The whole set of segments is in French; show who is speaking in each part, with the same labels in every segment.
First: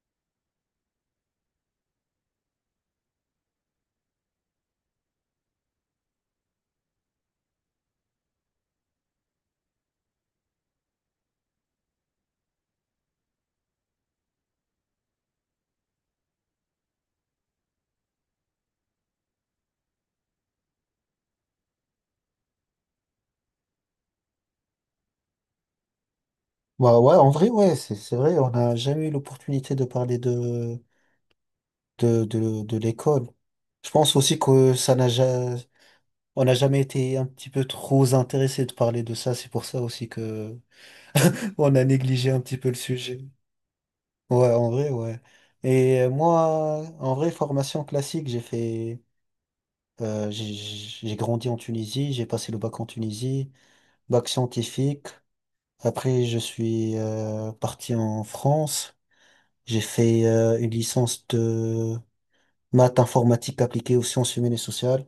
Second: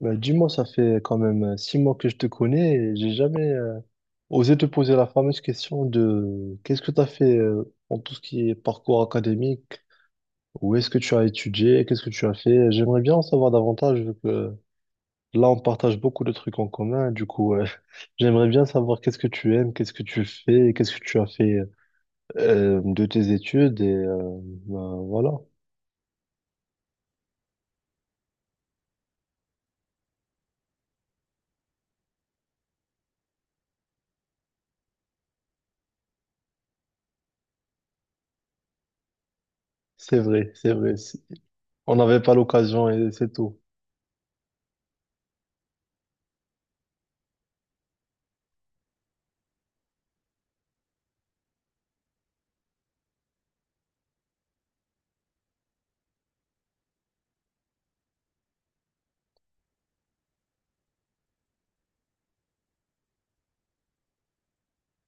Speaker 1: Bah, dis-moi, ça fait quand même 6 mois que je te connais et j'ai jamais osé te poser la fameuse question de qu'est-ce que tu as fait en tout ce qui est parcours académique, où est-ce que tu as étudié, qu'est-ce que tu as fait. J'aimerais bien en savoir davantage vu que là, on partage beaucoup de trucs en commun. Du coup, j'aimerais bien savoir qu'est-ce que tu aimes, qu'est-ce que tu fais, qu'est-ce que tu as fait de tes études et bah, voilà.
Speaker 2: Bah ouais, en vrai, ouais, c'est vrai, on n'a jamais eu l'opportunité de parler de l'école. Je pense aussi que ça n'a ja- on n'a jamais été un petit peu trop intéressé de parler de ça. C'est pour ça aussi
Speaker 1: C'est vrai,
Speaker 2: que
Speaker 1: c'est vrai.
Speaker 2: on a
Speaker 1: On n'avait
Speaker 2: négligé
Speaker 1: pas
Speaker 2: un petit peu le
Speaker 1: l'occasion et
Speaker 2: sujet.
Speaker 1: c'est tout.
Speaker 2: Ouais, en vrai, ouais. Et moi, en vrai, formation classique, j'ai grandi en Tunisie, j'ai passé le bac en Tunisie, bac scientifique. Après, je suis parti en France. J'ai fait une licence de maths informatique appliquée aux sciences humaines et sociales.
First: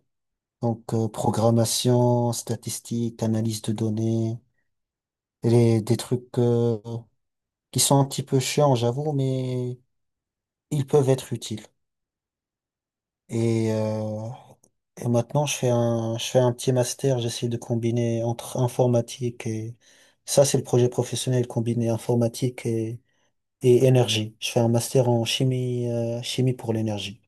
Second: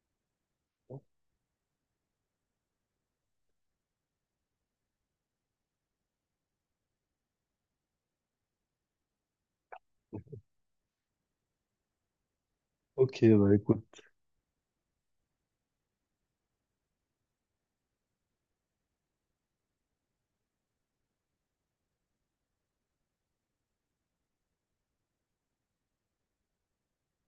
Speaker 2: Donc, programmation, statistique, analyse de données, et des trucs qui sont un petit peu chiants, j'avoue, mais ils peuvent être utiles.
Speaker 1: Ok, bah
Speaker 2: Et,
Speaker 1: écoute.
Speaker 2: euh, et maintenant, je fais un petit master, j'essaie de combiner entre informatique et... Ça, c'est le projet professionnel, combiner informatique et énergie. Je fais un master en chimie, chimie pour l'énergie.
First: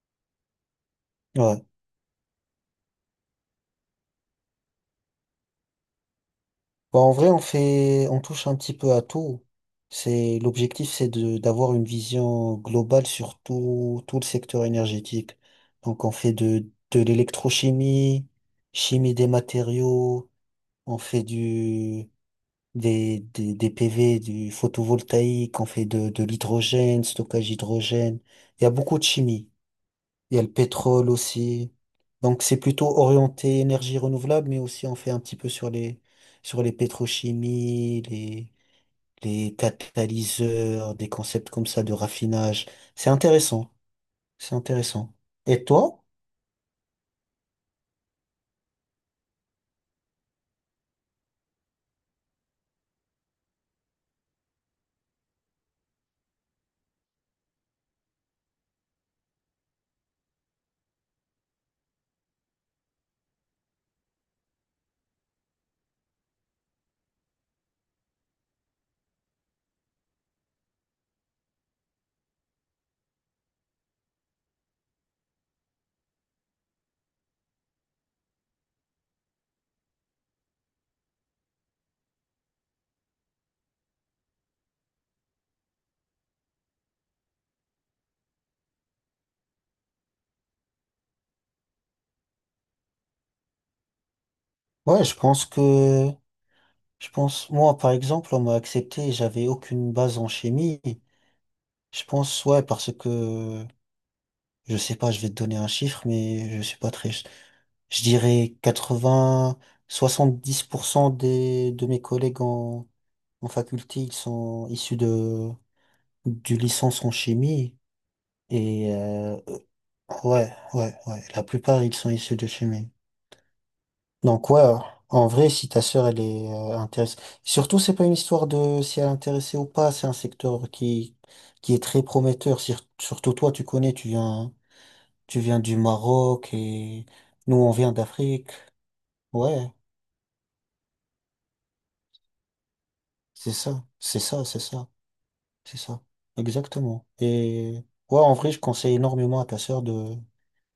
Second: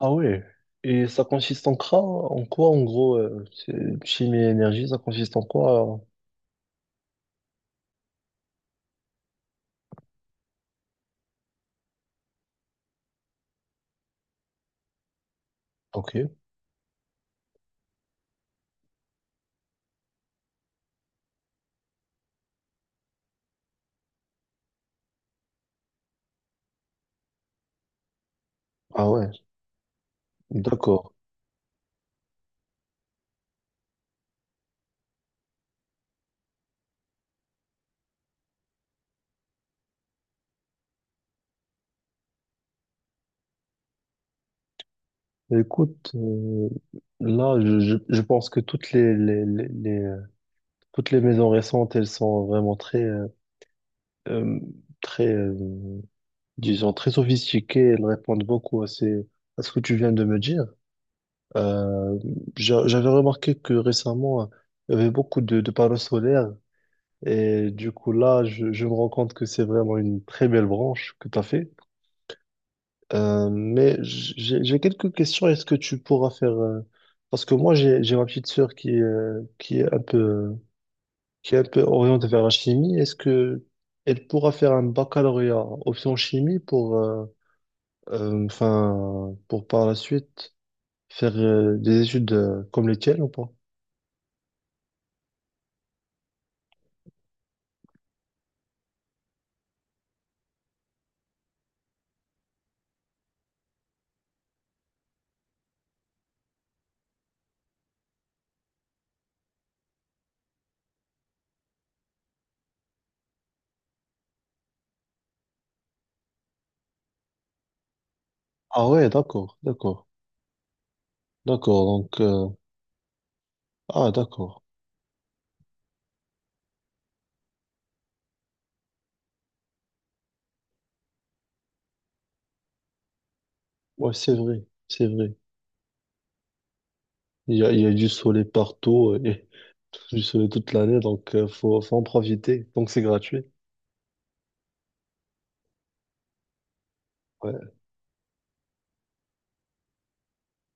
Speaker 1: Ah ouais. Et ça
Speaker 2: Ouais.
Speaker 1: consiste en quoi, en quoi, en gros, chimie et énergie, ça consiste en quoi?
Speaker 2: Bah, en vrai, on touche un petit peu à tout. L'objectif, c'est d'avoir une vision globale sur tout, tout le secteur énergétique. Donc, on
Speaker 1: Ok.
Speaker 2: fait de l'électrochimie, chimie des matériaux, on fait des PV, du photovoltaïque, on fait de l'hydrogène, stockage hydrogène. Il y a beaucoup de
Speaker 1: Ah ouais,
Speaker 2: chimie. Il y a le
Speaker 1: d'accord.
Speaker 2: pétrole aussi. Donc c'est plutôt orienté énergie renouvelable, mais aussi on fait un petit peu sur les pétrochimies, les catalyseurs, des concepts comme ça de raffinage. C'est intéressant, c'est intéressant. Et toi?
Speaker 1: Écoute, là, je pense que toutes les, toutes les maisons récentes, elles sont vraiment euh, très, euh, disons, très sophistiquées. Elles répondent beaucoup à à ce que tu viens de me dire. Euh, j'avais remarqué que récemment, il y avait beaucoup de panneaux solaires. Et du coup, là, je me rends compte que c'est vraiment une très belle branche que tu as fait. Mais j'ai quelques questions. Est-ce que tu pourras faire... Parce que moi, j'ai ma petite sœur qui est un peu, qui est un peu orientée vers la chimie. Est-ce que elle pourra faire un baccalauréat option chimie pour, enfin, pour par la suite faire des études comme les tiennes ou pas?
Speaker 2: Ouais, je pense que je pense moi par exemple on m'a accepté, j'avais aucune base en chimie. Je pense ouais parce que je sais pas, je vais te donner un chiffre, mais je suis pas très Je dirais 80, 70% de mes collègues en faculté, ils sont issus du licence en chimie.
Speaker 1: Ah
Speaker 2: Et
Speaker 1: ouais, d'accord, d'accord,
Speaker 2: ouais, la plupart, ils
Speaker 1: d'accord.
Speaker 2: sont
Speaker 1: Donc,
Speaker 2: issus de chimie.
Speaker 1: ah
Speaker 2: Donc
Speaker 1: d'accord.
Speaker 2: ouais, en vrai, si ta sœur, elle est intéressée. Surtout, c'est pas une histoire de si elle est intéressée ou pas, c'est un secteur qui est très prometteur. Surtout toi, tu connais,
Speaker 1: Ouais, c'est vrai, c'est vrai.
Speaker 2: tu viens du Maroc et nous, on
Speaker 1: Il y a
Speaker 2: vient
Speaker 1: du soleil
Speaker 2: d'Afrique.
Speaker 1: partout et
Speaker 2: Ouais.
Speaker 1: du soleil toute l'année, donc faut en profiter. Donc c'est gratuit.
Speaker 2: C'est ça, c'est ça. Exactement.
Speaker 1: Ouais.
Speaker 2: Et ouais, en vrai, je conseille énormément à ta sœur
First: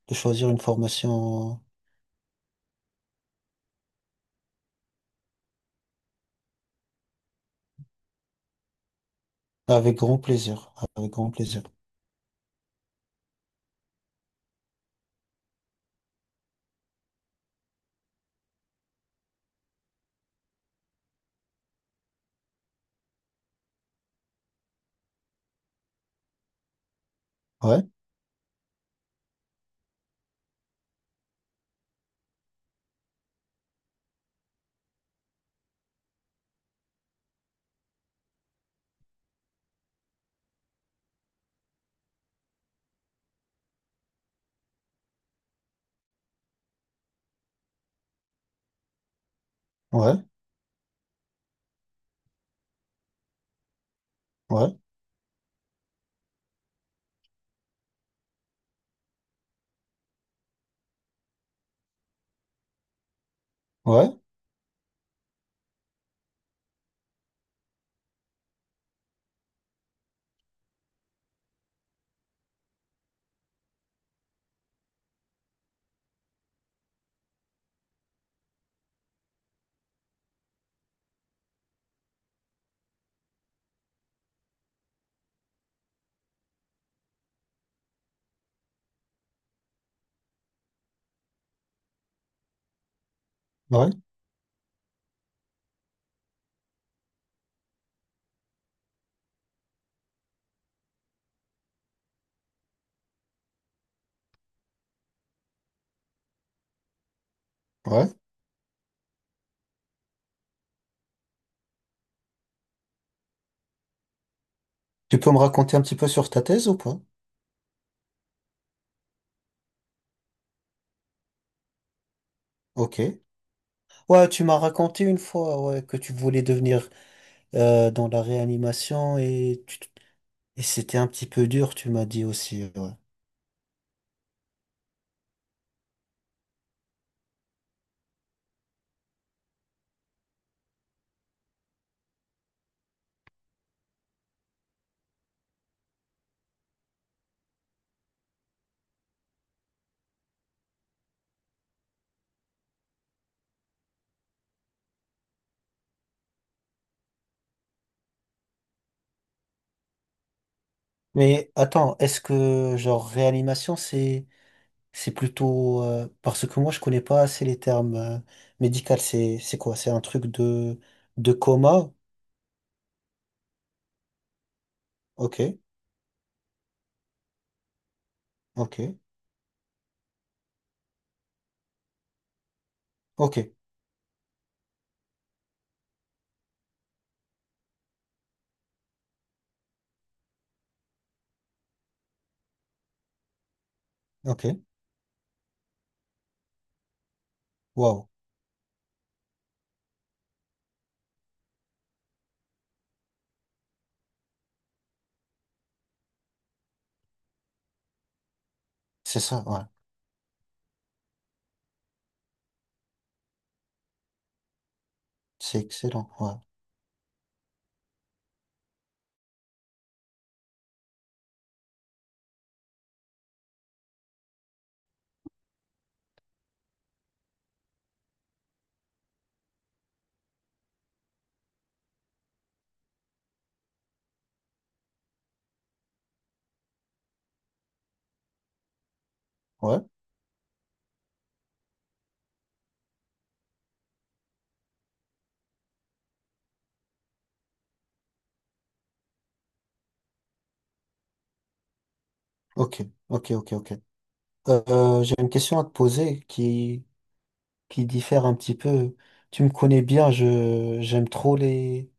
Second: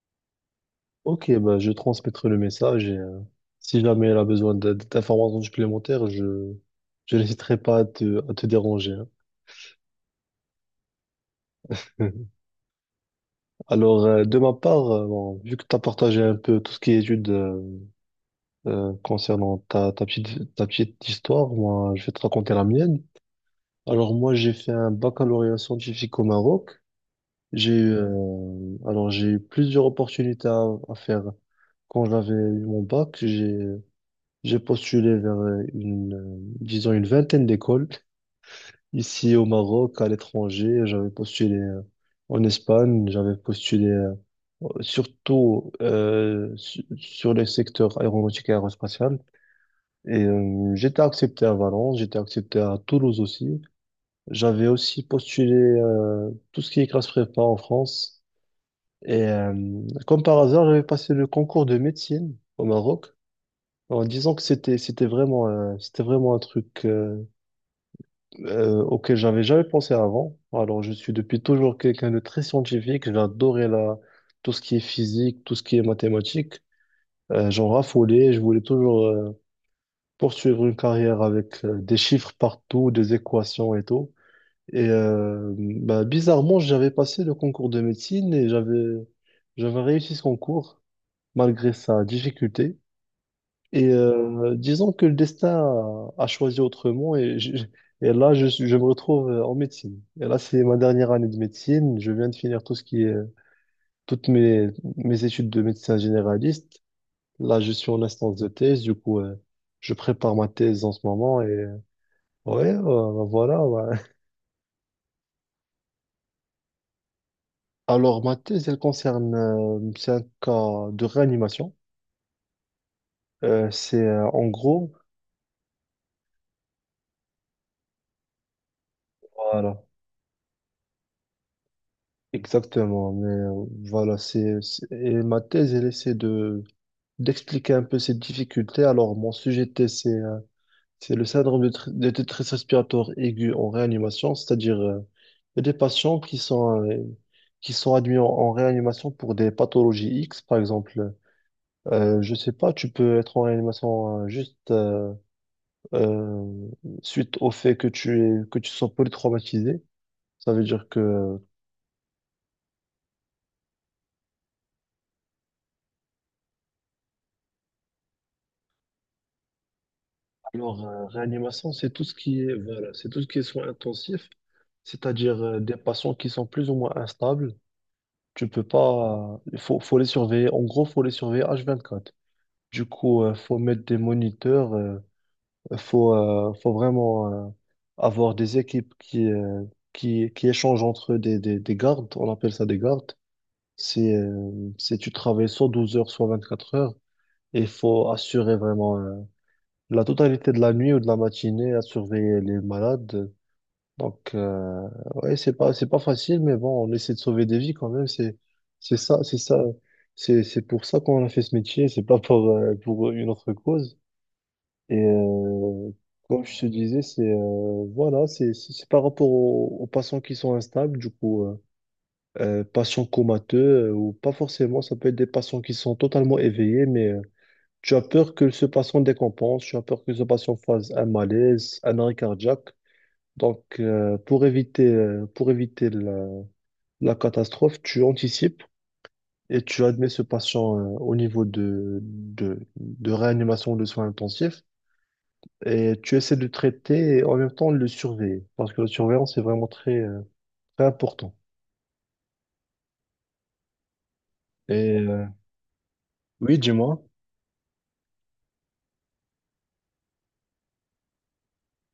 Speaker 2: de choisir une
Speaker 1: Ok, bah,
Speaker 2: formation
Speaker 1: je transmettrai le message et si jamais elle a besoin d'informations supplémentaires, je n'hésiterai pas à à te déranger.
Speaker 2: avec grand plaisir. Avec grand plaisir.
Speaker 1: Hein. Alors, de ma part, bon, vu que tu as partagé un peu tout ce qui est études concernant ta petite histoire, moi, je vais te raconter la mienne. Alors, moi, j'ai fait un baccalauréat scientifique au Maroc. J'ai
Speaker 2: Ouais,
Speaker 1: eu, alors, j'ai eu plusieurs opportunités à faire quand j'avais eu mon bac. J'ai postulé vers disons une vingtaine d'écoles ici au Maroc, à l'étranger. J'avais postulé en Espagne, j'avais postulé surtout sur les secteurs aéronautique et aérospatial. Et
Speaker 2: ouais,
Speaker 1: j'étais accepté à Valence, j'étais accepté à Toulouse aussi. J'avais
Speaker 2: ouais,
Speaker 1: aussi postulé tout ce qui est classe prépa en France. Et comme par hasard, j'avais passé le concours de médecine au Maroc. En
Speaker 2: ouais,
Speaker 1: disant que c'était vraiment un truc auquel j'avais jamais pensé avant. Alors je suis depuis toujours quelqu'un de très scientifique. J'ai adoré la tout ce qui est physique, tout ce qui est mathématiques. J'en raffolais. Je voulais toujours poursuivre une carrière avec des chiffres partout, des équations et tout. Et bah, bizarrement, j'avais passé le concours de médecine et j'avais réussi ce concours malgré sa difficulté. Et
Speaker 2: ouais,
Speaker 1: disons que le destin a choisi autrement et là, je me retrouve en médecine. Et là, c'est ma dernière année de médecine. Je viens de finir tout ce qui est, toutes mes, mes études de médecin généraliste. Là, je suis en
Speaker 2: ouais.
Speaker 1: instance de thèse. Du coup, je prépare ma thèse en ce moment. Et ouais, voilà. Ouais.
Speaker 2: Tu peux me raconter un petit peu sur ta thèse ou pas?
Speaker 1: Alors, ma thèse, elle concerne, c'est un cas de réanimation.
Speaker 2: Ok.
Speaker 1: C'est
Speaker 2: Ouais, tu
Speaker 1: en
Speaker 2: m'as
Speaker 1: gros,
Speaker 2: raconté une fois ouais, que tu voulais devenir dans la réanimation
Speaker 1: voilà.
Speaker 2: et c'était un petit peu dur, tu m'as dit aussi. Ouais.
Speaker 1: Exactement, mais voilà, c'est, et ma thèse, elle essaie de, d'expliquer un peu cette difficulté. Alors, mon sujet de thèse, c'est le syndrome de, de détresse respiratoire aiguë en réanimation, c'est-à-dire il y a des patients qui sont admis en, en réanimation pour des pathologies X, par exemple. Je sais pas, tu peux être en réanimation juste euh, suite au fait que que tu sois polytraumatisé. Ça veut dire que.
Speaker 2: Mais attends, est-ce que genre réanimation, c'est plutôt parce que moi je connais pas assez les termes médicaux. C'est quoi? C'est un truc
Speaker 1: Alors
Speaker 2: de
Speaker 1: réanimation, c'est
Speaker 2: coma?
Speaker 1: tout ce qui est voilà, c'est tout ce qui est soins intensifs,
Speaker 2: Ok,
Speaker 1: c'est-à-dire des patients qui sont plus ou moins instables. Tu peux
Speaker 2: ok,
Speaker 1: pas. Il faut, faut les surveiller. En gros, faut les surveiller H24. Du coup,
Speaker 2: ok,
Speaker 1: faut mettre des moniteurs. Faut vraiment avoir des équipes qui échangent entre eux des gardes. On appelle ça des gardes.
Speaker 2: ok.
Speaker 1: C'est tu travailles soit 12 heures, soit 24 heures. Et il
Speaker 2: Waouh,
Speaker 1: faut assurer vraiment la totalité de la nuit ou de la matinée à surveiller les malades. Donc, ouais, c'est pas facile, mais bon, on essaie de sauver des vies quand même. C'est
Speaker 2: c'est
Speaker 1: ça, c'est
Speaker 2: ça.
Speaker 1: ça,
Speaker 2: Ouais,
Speaker 1: c'est pour ça qu'on a fait ce métier. C'est pas pour, pour une autre cause. Et
Speaker 2: c'est excellent. Ouais,
Speaker 1: comme je te disais, c'est voilà, c'est, c'est par rapport aux, aux patients qui sont instables, du coup, patients comateux ou pas forcément. Ça peut être des patients qui sont totalement éveillés, mais tu as peur que ce patient décompense, tu as peur que ce patient fasse un malaise, un arrêt cardiaque. Donc, pour éviter la, la catastrophe, tu anticipes et
Speaker 2: ouais.
Speaker 1: tu admets ce patient, au niveau de réanimation ou de soins intensifs et tu essaies de le traiter et en même temps de le surveiller parce que la surveillance est vraiment très, très important.
Speaker 2: Ok, ok.
Speaker 1: Et
Speaker 2: J'ai une question à te poser
Speaker 1: oui, dis-moi.
Speaker 2: qui diffère un petit peu. Tu me connais bien. Je J'aime trop les.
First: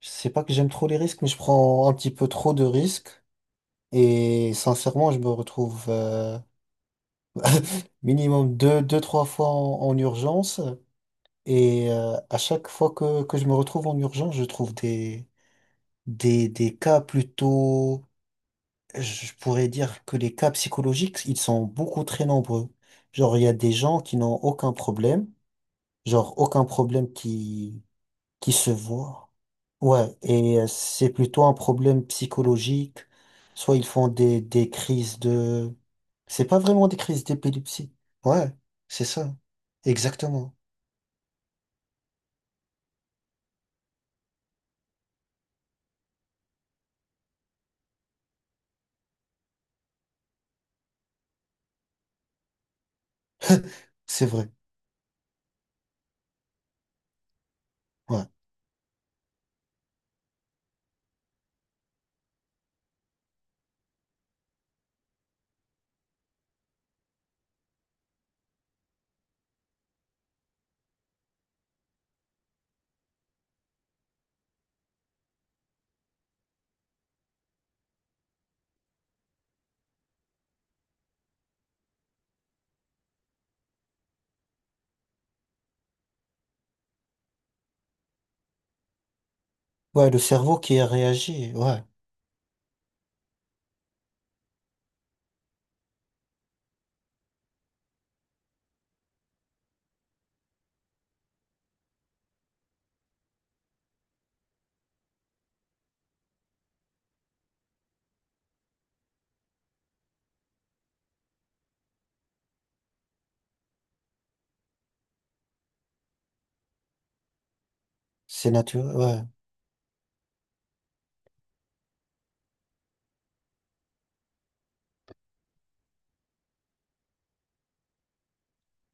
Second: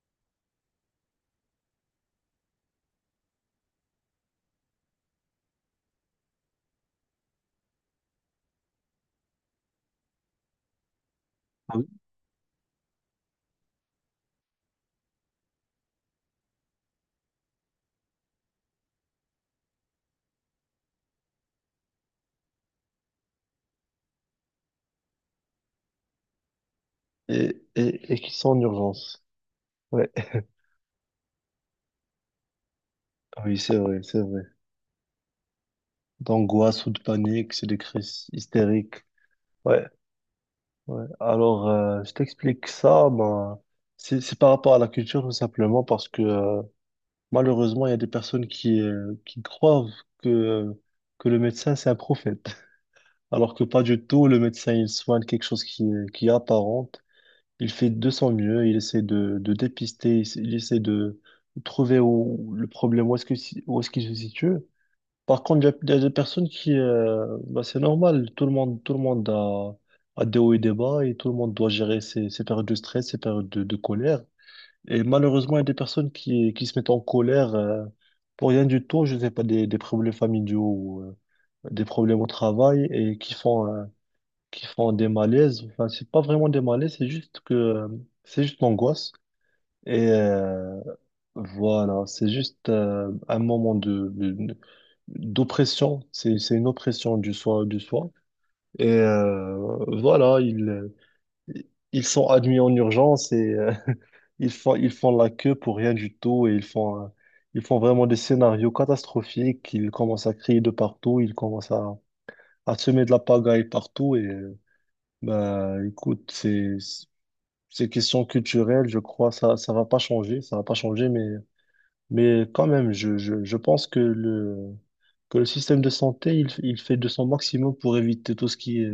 Speaker 2: Je sais pas que j'aime trop les risques, mais je prends un petit peu trop de risques. Et sincèrement, je me retrouve. Minimum deux, trois fois en urgence.
Speaker 1: Ah oui.
Speaker 2: Et à chaque fois que je me retrouve en urgence, je trouve des cas plutôt, je pourrais dire que les cas psychologiques, ils sont beaucoup très nombreux. Genre, il y a des gens qui n'ont aucun problème, genre aucun problème
Speaker 1: Et qui sont
Speaker 2: qui
Speaker 1: en
Speaker 2: se
Speaker 1: urgence.
Speaker 2: voit.
Speaker 1: Ouais.
Speaker 2: Ouais, et c'est plutôt un problème psychologique.
Speaker 1: Ah oui, c'est
Speaker 2: Soit ils
Speaker 1: vrai,
Speaker 2: font
Speaker 1: c'est vrai.
Speaker 2: des crises de... C'est pas
Speaker 1: D'angoisse
Speaker 2: vraiment
Speaker 1: ou
Speaker 2: des
Speaker 1: de
Speaker 2: crises
Speaker 1: panique, c'est des
Speaker 2: d'épilepsie.
Speaker 1: crises
Speaker 2: Ouais, c'est
Speaker 1: hystériques.
Speaker 2: ça.
Speaker 1: Ouais.
Speaker 2: Exactement.
Speaker 1: Ouais. Alors, je t'explique ça. Ben, c'est par rapport à la culture, tout simplement, parce que malheureusement, il y a des personnes qui croient que, que le médecin, c'est un prophète. Alors que pas du
Speaker 2: C'est
Speaker 1: tout, le
Speaker 2: vrai.
Speaker 1: médecin, il soigne quelque chose qui est apparente. Il fait de
Speaker 2: Ouais.
Speaker 1: son mieux, il essaie de dépister, il, il essaie de trouver où, le problème, où est-ce que, où est-ce qu'il se situe. Par contre, il y a des personnes qui, bah, c'est normal, tout le monde a des hauts et des bas et tout le monde doit gérer ses, ses périodes de stress, ses périodes de colère. Et malheureusement, il y a des personnes qui se mettent en colère pour rien du tout, je ne sais pas, des problèmes familiaux ou des problèmes au travail et qui font des malaises. Enfin, c'est pas vraiment des malaises, c'est juste que c'est juste l'angoisse. Et,
Speaker 2: Ouais, le cerveau qui a réagi. Ouais.
Speaker 1: voilà, c'est juste un moment de, d'oppression, c'est une oppression du soi, du soi. Et voilà, ils, ils sont admis en urgence et ils font la queue pour rien du tout et ils font vraiment des scénarios catastrophiques. Ils commencent à crier de partout, ils commencent à semer de la pagaille partout. Et bah, écoute, c'est question
Speaker 2: C'est
Speaker 1: culturelle,
Speaker 2: naturel.
Speaker 1: je
Speaker 2: Ouais.
Speaker 1: crois, ça va pas changer, ça va pas changer, mais. Mais quand même, je pense que le système de santé, il fait de son maximum pour éviter tout ce qui est,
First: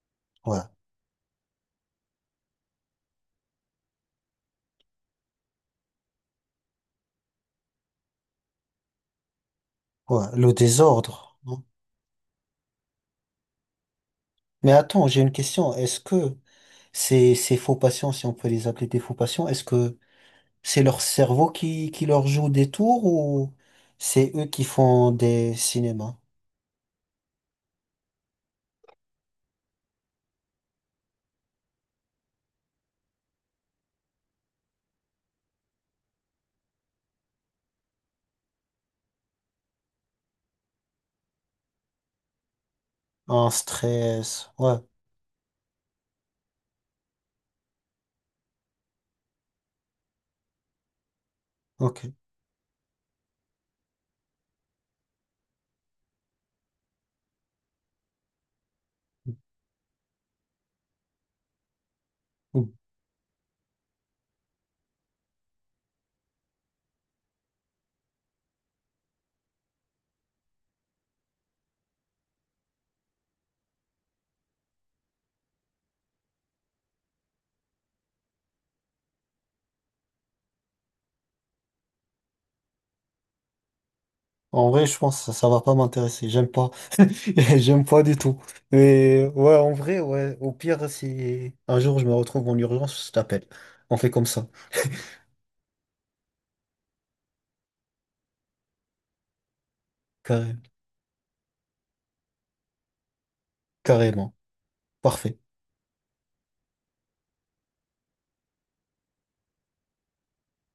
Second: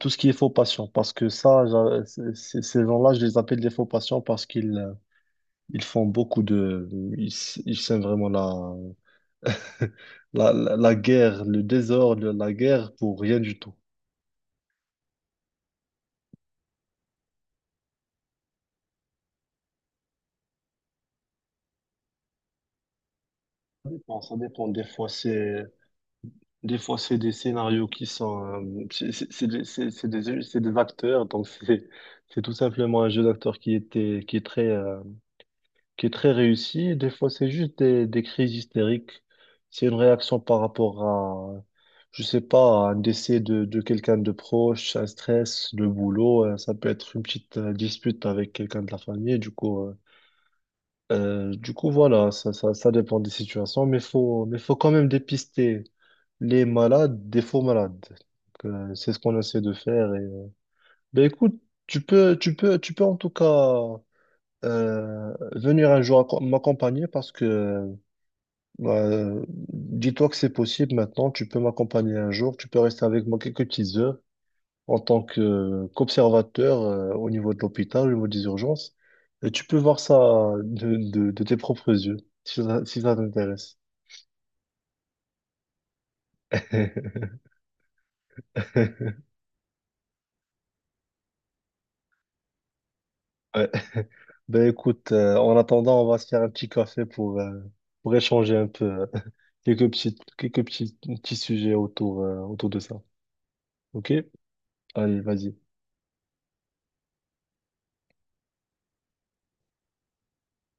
Speaker 1: tout ce qui est faux
Speaker 2: Ouais.
Speaker 1: patient. Parce que ça, ces gens-là, je les appelle des faux patients parce qu'ils ils font beaucoup de... Ils, ils sèment vraiment la,
Speaker 2: Ouais. Le
Speaker 1: la
Speaker 2: désordre,
Speaker 1: guerre,
Speaker 2: hein.
Speaker 1: le désordre, la guerre pour rien du tout.
Speaker 2: Mais attends, j'ai une question. Est-ce que ces faux patients, si on peut les appeler des faux patients, est-ce que c'est leur cerveau qui leur joue des tours ou
Speaker 1: Bon,
Speaker 2: c'est
Speaker 1: ça
Speaker 2: eux qui
Speaker 1: dépend.
Speaker 2: font des cinémas?
Speaker 1: Des fois, c'est des scénarios qui sont... c'est des acteurs, donc c'est tout simplement un jeu d'acteur qui est très réussi. Des fois, c'est juste des crises hystériques. C'est une réaction par rapport à, je sais pas, à un décès
Speaker 2: Un
Speaker 1: de quelqu'un de
Speaker 2: stress. Ouais,
Speaker 1: proche, un stress, le boulot. Ça peut être une petite dispute avec quelqu'un de la famille. Du coup,
Speaker 2: ok.
Speaker 1: voilà, ça dépend des situations, mais faut quand même dépister les malades des faux malades. Donc, c'est ce qu'on essaie de faire. Et, ben écoute, tu peux, tu peux, tu peux en tout cas venir un jour m'accompagner parce que dis-toi que c'est possible maintenant. Tu peux m'accompagner un jour. Tu peux rester avec moi quelques petites heures en tant que qu'observateur au niveau de l'hôpital, au niveau des urgences. Et tu peux voir ça de tes propres yeux si ça, si ça t'intéresse.
Speaker 2: En vrai, je pense que ça va pas m'intéresser. J'aime pas. J'aime pas du tout. Mais ouais, en vrai, ouais. Au pire, si un jour je me retrouve en urgence, je t'appelle.
Speaker 1: Ouais.
Speaker 2: On fait comme ça.
Speaker 1: Ben écoute, en attendant, on va se faire un petit café pour échanger un peu
Speaker 2: Carré-
Speaker 1: quelques petits, petits sujets autour, autour de ça. Ok?
Speaker 2: Carrément.
Speaker 1: Allez,
Speaker 2: Parfait.
Speaker 1: vas-y.